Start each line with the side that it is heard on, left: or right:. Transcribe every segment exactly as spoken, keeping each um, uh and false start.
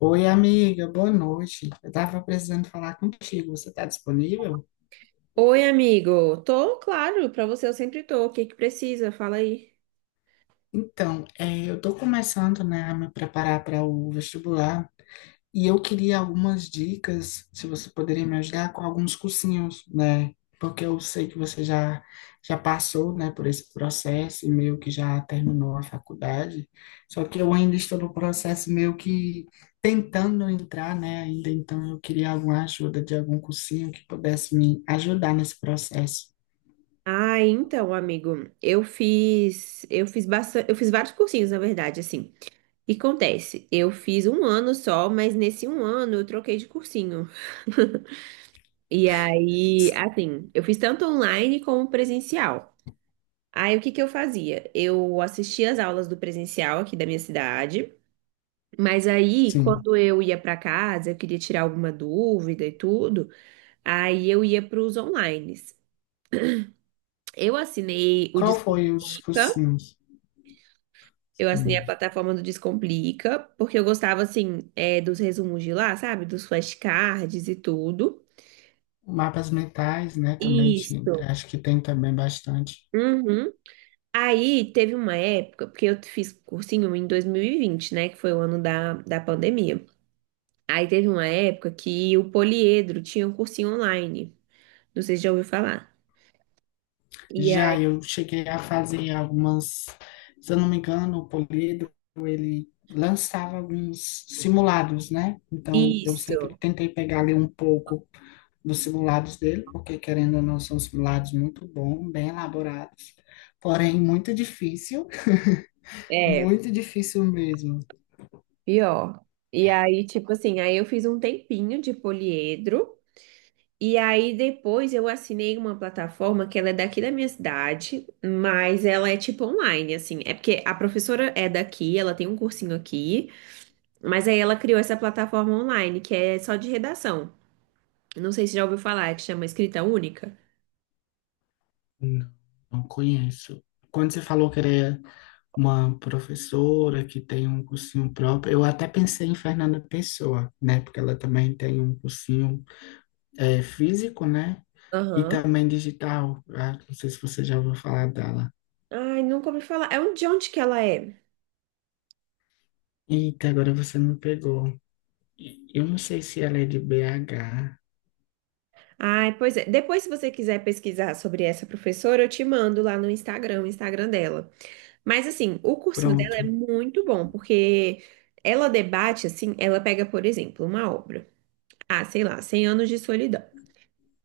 left: Oi, amiga, boa noite. Eu estava precisando falar contigo. Você está disponível?
right: Oi, amigo. Tô, claro, pra você eu sempre tô. O que que precisa? Fala aí.
left: Então, eh, eu estou começando, né, a me preparar para o vestibular. E eu queria algumas dicas, se você poderia me ajudar com alguns cursinhos, né? Porque eu sei que você já já passou, né, por esse processo e meio que já terminou a faculdade. Só que eu ainda estou no processo meio que tentando entrar, né, ainda, então eu queria alguma ajuda de algum cursinho que pudesse me ajudar nesse processo.
right: Ah, então, amigo, eu fiz, eu fiz bastante, eu fiz vários cursinhos, na verdade, assim. E acontece, eu fiz um ano só, mas nesse um ano eu troquei de cursinho. E aí, assim, eu fiz tanto online como presencial. Aí, o que que eu fazia? Eu assistia as aulas do presencial aqui da minha cidade, mas aí,
left: Sim.
right: quando eu ia pra casa, eu queria tirar alguma dúvida e tudo. Aí eu ia para os onlines. Eu assinei o
left: Qual foi os
right: Descomplica,
left: cursinhos?
right: eu assinei a
left: Hum.
right: plataforma do Descomplica, porque eu gostava, assim, é, dos resumos de lá, sabe? Dos flashcards e tudo.
left: Mapas mentais, né, também tinha,
right: Isso.
left: acho que tem também bastante.
right: Uhum. Aí teve uma época, porque eu fiz cursinho em dois mil e vinte, né? Que foi o ano da, da pandemia. Aí teve uma época que o Poliedro tinha um cursinho online. Não sei se já ouviu falar. E
left: Já
right: aí,
left: eu cheguei a fazer algumas, se eu não me engano, o Poliedro, ele lançava alguns simulados, né? Então, eu sempre
right: isso.
left: tentei pegar ali um pouco dos simulados dele, porque querendo ou não, são simulados muito bons, bem elaborados, porém muito difícil,
right: É.
left: muito difícil mesmo.
right: Pior. E aí, tipo assim, aí eu fiz um tempinho de poliedro. E aí depois eu assinei uma plataforma que ela é daqui da minha cidade, mas ela é tipo online, assim. É porque a professora é daqui, ela tem um cursinho aqui, mas aí ela criou essa plataforma online que é só de redação. Não sei se já ouviu falar, é que chama Escrita Única.
left: Não, não conheço. Quando você falou que era uma professora que tem um cursinho próprio, eu até pensei em Fernanda Pessoa, né? Porque ela também tem um cursinho é, físico, né? E
right: Aham.
left: também digital. Ah, não sei se você já ouviu falar dela.
right: Ai, nunca ouvi falar. É um, de onde que ela é?
left: Eita, agora você me pegou. E- Eu não sei se ela é de B H.
right: Ai, pois é. Depois, se você quiser pesquisar sobre essa professora, eu te mando lá no Instagram, o Instagram dela. Mas assim, o cursinho dela é
left: Pronto.
right: muito bom, porque ela debate assim, ela pega, por exemplo, uma obra, ah, sei lá, cem anos de solidão.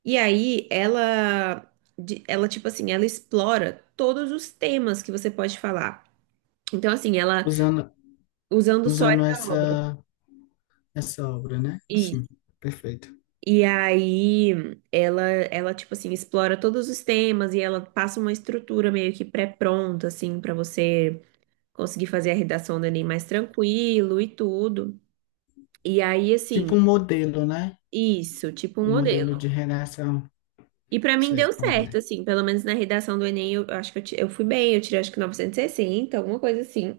right: E aí ela de- ela tipo assim, ela explora todos os temas que você pode falar. Então assim, ela
left: Usando,
right: usando só
left: usando
right: essa obra.
left: essa, essa obra, né?
right: E
left: Sim, perfeito.
right: e aí ela ela tipo assim, explora todos os temas e ela passa uma estrutura meio que pré-pronta assim para você conseguir fazer a redação do Enem mais tranquilo e tudo. E aí,
left: Tipo
right: assim,
left: um modelo, né?
right: isso, tipo um
left: Um
right: modelo.
left: modelo de redação.
right: E pra mim
left: Sei
right: deu
left: como
right: certo,
left: é.
right: assim, pelo menos na redação do Enem, eu, eu acho que eu, ti- eu fui bem, eu tirei acho que novecentos e sessenta alguma coisa assim.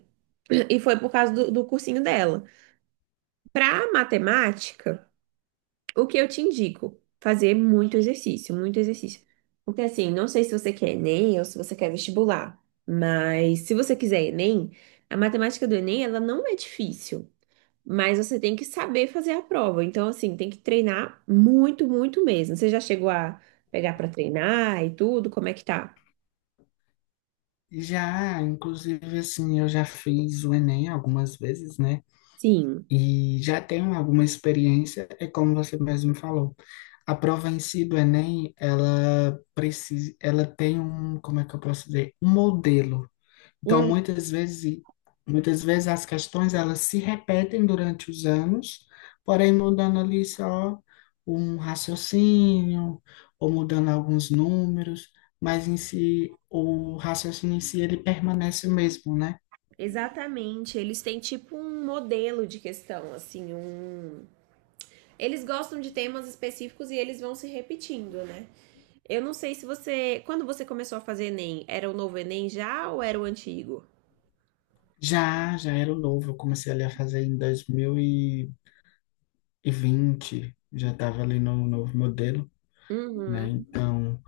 right: E foi por causa do, do cursinho dela. Pra matemática, o que eu te indico? Fazer muito exercício, muito exercício. Porque assim, não sei se você quer Enem ou se você quer vestibular, mas se você quiser Enem, a matemática do Enem, ela não é difícil. Mas você tem que saber fazer a prova. Então, assim, tem que treinar muito, muito mesmo. Você já chegou a pegar para treinar e tudo? Como é que tá?
left: Já, inclusive, assim, eu já fiz o Enem algumas vezes, né?
right: Sim.
left: E já tenho alguma experiência, é como você mesmo falou. A prova em si do Enem, ela precisa, ela tem um, como é que eu posso dizer, um modelo. Então,
right: Hum,
left: muitas vezes, muitas vezes as questões elas se repetem durante os anos, porém mudando ali só um raciocínio ou mudando alguns números, mas em si o raciocínio em si ele permanece o mesmo, né?
right: exatamente. Eles têm tipo um modelo de questão, assim, um. Eles gostam de temas específicos e eles vão se repetindo, né? Eu não sei se você. Quando você começou a fazer Enem, era o novo Enem já ou era o antigo?
left: Já, já era o novo, eu comecei ali a fazer em dois mil e e vinte, já estava ali no novo modelo, né?
right: Uhum.
left: Então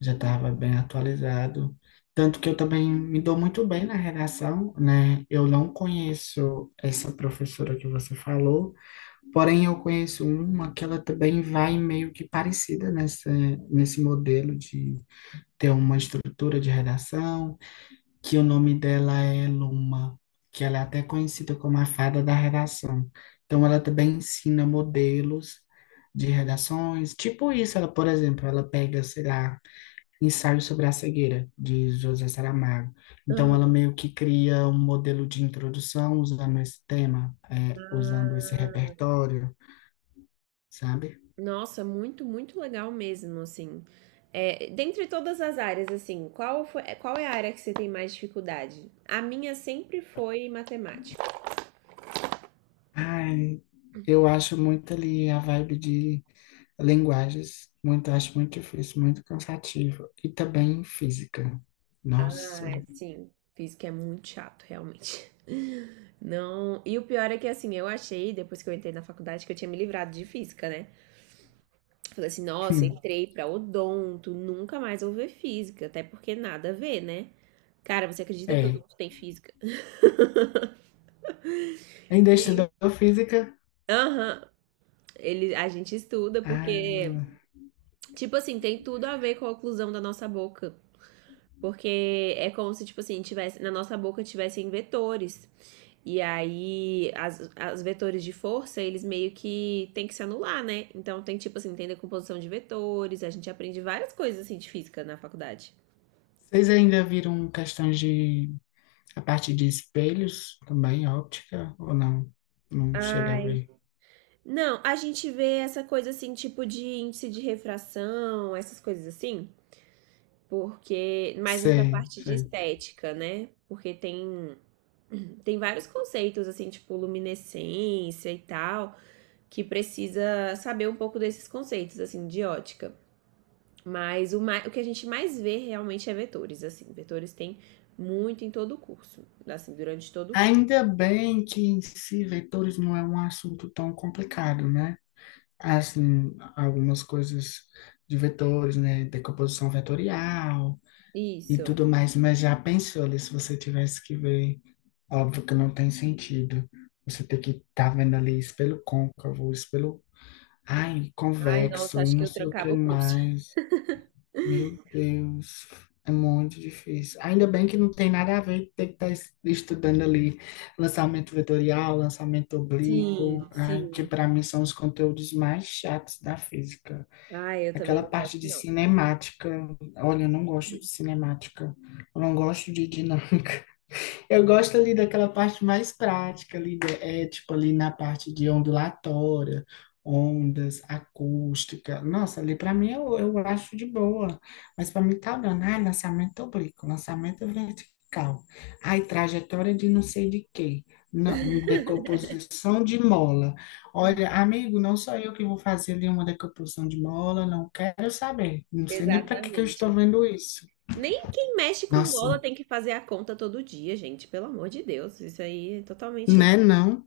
left: já estava bem atualizado. Tanto que eu também me dou muito bem na redação, né? Eu não conheço essa professora que você falou, porém eu conheço uma que ela também vai meio que parecida nessa, nesse modelo de ter uma estrutura de redação, que o nome dela é Luma, que ela é até conhecida como a fada da redação. Então, ela também ensina modelos de redações, tipo isso, ela, por exemplo, ela pega, sei lá, Ensaio sobre a Cegueira, de José Saramago. Então,
right: Aham.
left: ela meio que cria um modelo de introdução usando esse tema, é, usando esse repertório, sabe?
right: Nossa, muito, muito legal mesmo, assim. É, dentre todas as áreas, assim, qual foi, qual é a área que você tem mais dificuldade? A minha sempre foi matemática.
left: Ai, eu acho muito ali a vibe de linguagens, muito, acho muito difícil, muito cansativo. E também física. Nossa,
right: Ah, sim. Física é muito chato, realmente. Não. E o pior é que, assim, eu achei, depois que eu entrei na faculdade, que eu tinha me livrado de física, né? Falei assim, nossa,
left: hum,
right: entrei pra odonto, nunca mais vou ver física, até porque nada a ver, né? Cara, você acredita que
left: é.
right: odonto tem física?
left: Ainda estudou física?
right: Aham. Ele, a gente estuda
left: Ai, meu
right: porque
left: Deus.
right: tipo assim, tem tudo a ver com a oclusão da nossa boca. Porque é como se, tipo assim, tivesse, na nossa boca tivessem vetores. E aí, as, as vetores de força, eles meio que tem que se anular, né? Então tem, tipo assim, tem decomposição de vetores, a gente aprende várias coisas assim de física na faculdade.
left: Vocês ainda viram questões de a parte de espelhos também, óptica, ou não? Não chega a
right: Ai.
left: ver.
right: Não, a gente vê essa coisa assim, tipo de índice de refração, essas coisas assim, porque mais nessa
left: Sei,
right: parte de
left: sei.
right: estética, né? Porque tem tem vários conceitos, assim, tipo luminescência e tal, que precisa saber um pouco desses conceitos, assim, de ótica. Mas o, mais, o que a gente mais vê realmente é vetores, assim. Vetores tem muito em todo o curso, assim, durante todo o curso.
left: Ainda bem que em si vetores não é um assunto tão complicado, né? Assim, algumas coisas de vetores, né? Decomposição vetorial e
right: Isso.
left: tudo mais, mas já pensou ali se você tivesse que ver? Óbvio que não tem sentido. Você ter que estar vendo ali espelho côncavo, espelho, ai,
right: Ai, nossa,
left: convexo e
right: acho que
left: não
right: eu
left: sei o que
right: trancava o curso.
left: mais. Meu Deus, é muito difícil. Ainda bem que não tem nada a ver ter que estar es- estudando ali lançamento vetorial, lançamento
right: Sim,
left: oblíquo, né, que
right: sim.
left: para mim são os conteúdos mais chatos da física.
right: Ai, eu também
left: Aquela
right: não gosto,
left: parte de
right: não.
left: cinemática, olha, eu não gosto de cinemática, eu não gosto de dinâmica. Eu gosto ali daquela parte mais prática ali, né? É tipo ali na parte de ondulatória, ondas, acústica. Nossa, ali para mim eu, eu acho de boa. Mas para mim tá dando, ai, lançamento oblíquo, lançamento vertical. Ai, trajetória de não sei de quê. Não, decomposição de mola. Olha, amigo, não sou eu que vou fazer ali uma decomposição de mola, não quero saber. Não sei nem para que que eu estou
right: Exatamente.
left: vendo isso.
right: Nem quem mexe com bola
left: Nossa,
right: tem que fazer a conta todo dia, gente. Pelo amor de Deus. Isso aí é totalmente.
left: né, não?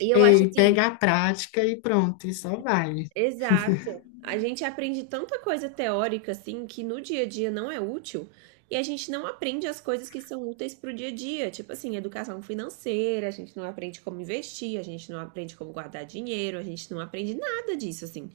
right: E eu acho
left: Ei,
right: assim,
left: pega a prática e pronto, e só vai.
right: exato. A gente aprende tanta coisa teórica assim que no dia a dia não é útil e a gente não aprende as coisas que são úteis para o dia a dia, tipo assim, educação financeira, a gente não aprende como investir, a gente não aprende como guardar dinheiro, a gente não aprende nada disso assim.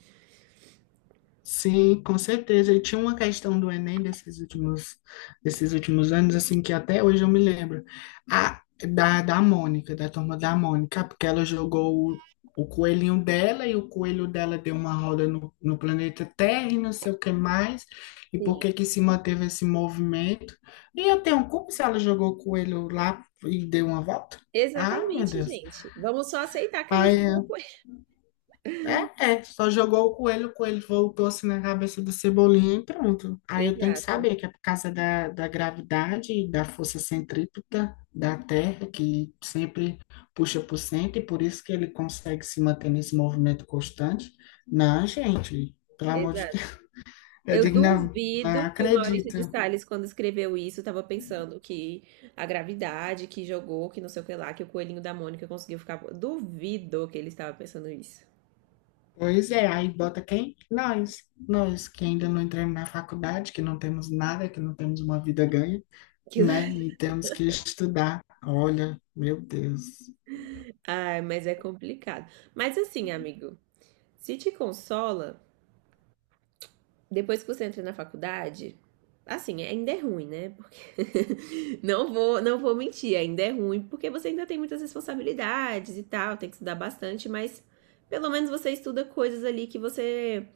left: Sim, com certeza. E tinha uma questão do Enem desses últimos, desses últimos anos, assim, que até hoje eu me lembro, a, da, da Mônica, da Turma da Mônica, porque ela jogou o, o coelhinho dela e o coelho dela deu uma roda no, no planeta Terra e não sei o que mais, e por que
right: Sim.
left: que se manteve esse movimento. E eu tenho como se ela jogou o coelho lá e deu uma volta? Ah, meu
right: Exatamente,
left: Deus.
right: gente. Vamos só aceitar que ela jogou com ele.
left: É, é, só jogou o coelho, o coelho voltou assim na cabeça do Cebolinha e pronto. Aí eu tenho que
right: Exato,
left: saber que é por causa da, da gravidade e da força centrípeta da Terra, que sempre puxa para o centro, e por isso que ele consegue se manter nesse movimento constante. Não, gente, pelo amor de
right: exato.
left: Deus. Eu
right: Eu
left: digo, não, não
right: duvido que o Maurício de
left: acredito.
right: Sales, quando escreveu isso, estava pensando que a gravidade, que jogou, que não sei o que lá, que o coelhinho da Mônica conseguiu ficar. Duvido que ele estava pensando isso.
left: Pois é, aí bota quem? Nós. Nós, que ainda não entramos na faculdade, que não temos nada, que não temos uma vida ganha.
right: Que-
left: Né? E temos que estudar. Olha, meu Deus.
right: Ai, mas é complicado. Mas assim, amigo, se te consola. Depois que você entra na faculdade, assim, ainda é ruim, né? Porque não vou, não vou mentir, ainda é ruim, porque você ainda tem muitas responsabilidades e tal, tem que estudar bastante, mas pelo menos você estuda coisas ali que você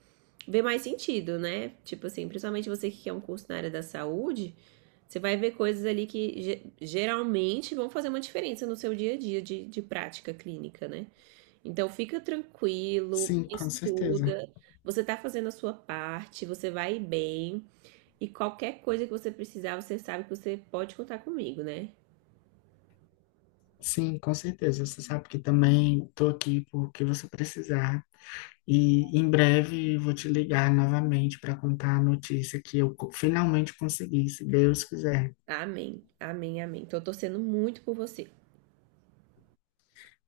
right: vê mais sentido, né? Tipo assim, principalmente você que quer um curso na área da saúde, você vai ver coisas ali que geralmente vão fazer uma diferença no seu dia a dia de, de prática clínica, né? Então fica tranquilo,
left: Sim, com certeza.
right: estuda, você tá fazendo a sua parte, você vai bem e qualquer coisa que você precisar, você sabe que você pode contar comigo, né?
left: Sim, com certeza. Você sabe que também estou aqui porque você precisar. E em breve vou te ligar novamente para contar a notícia que eu co- finalmente consegui, se Deus quiser.
right: Amém. Amém, amém. Tô torcendo muito por você.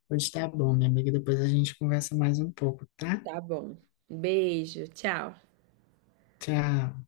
left: Pois tá bom, minha amiga. Depois a gente conversa mais um pouco, tá?
right: Tá bom. Beijo, tchau.
left: Tchau.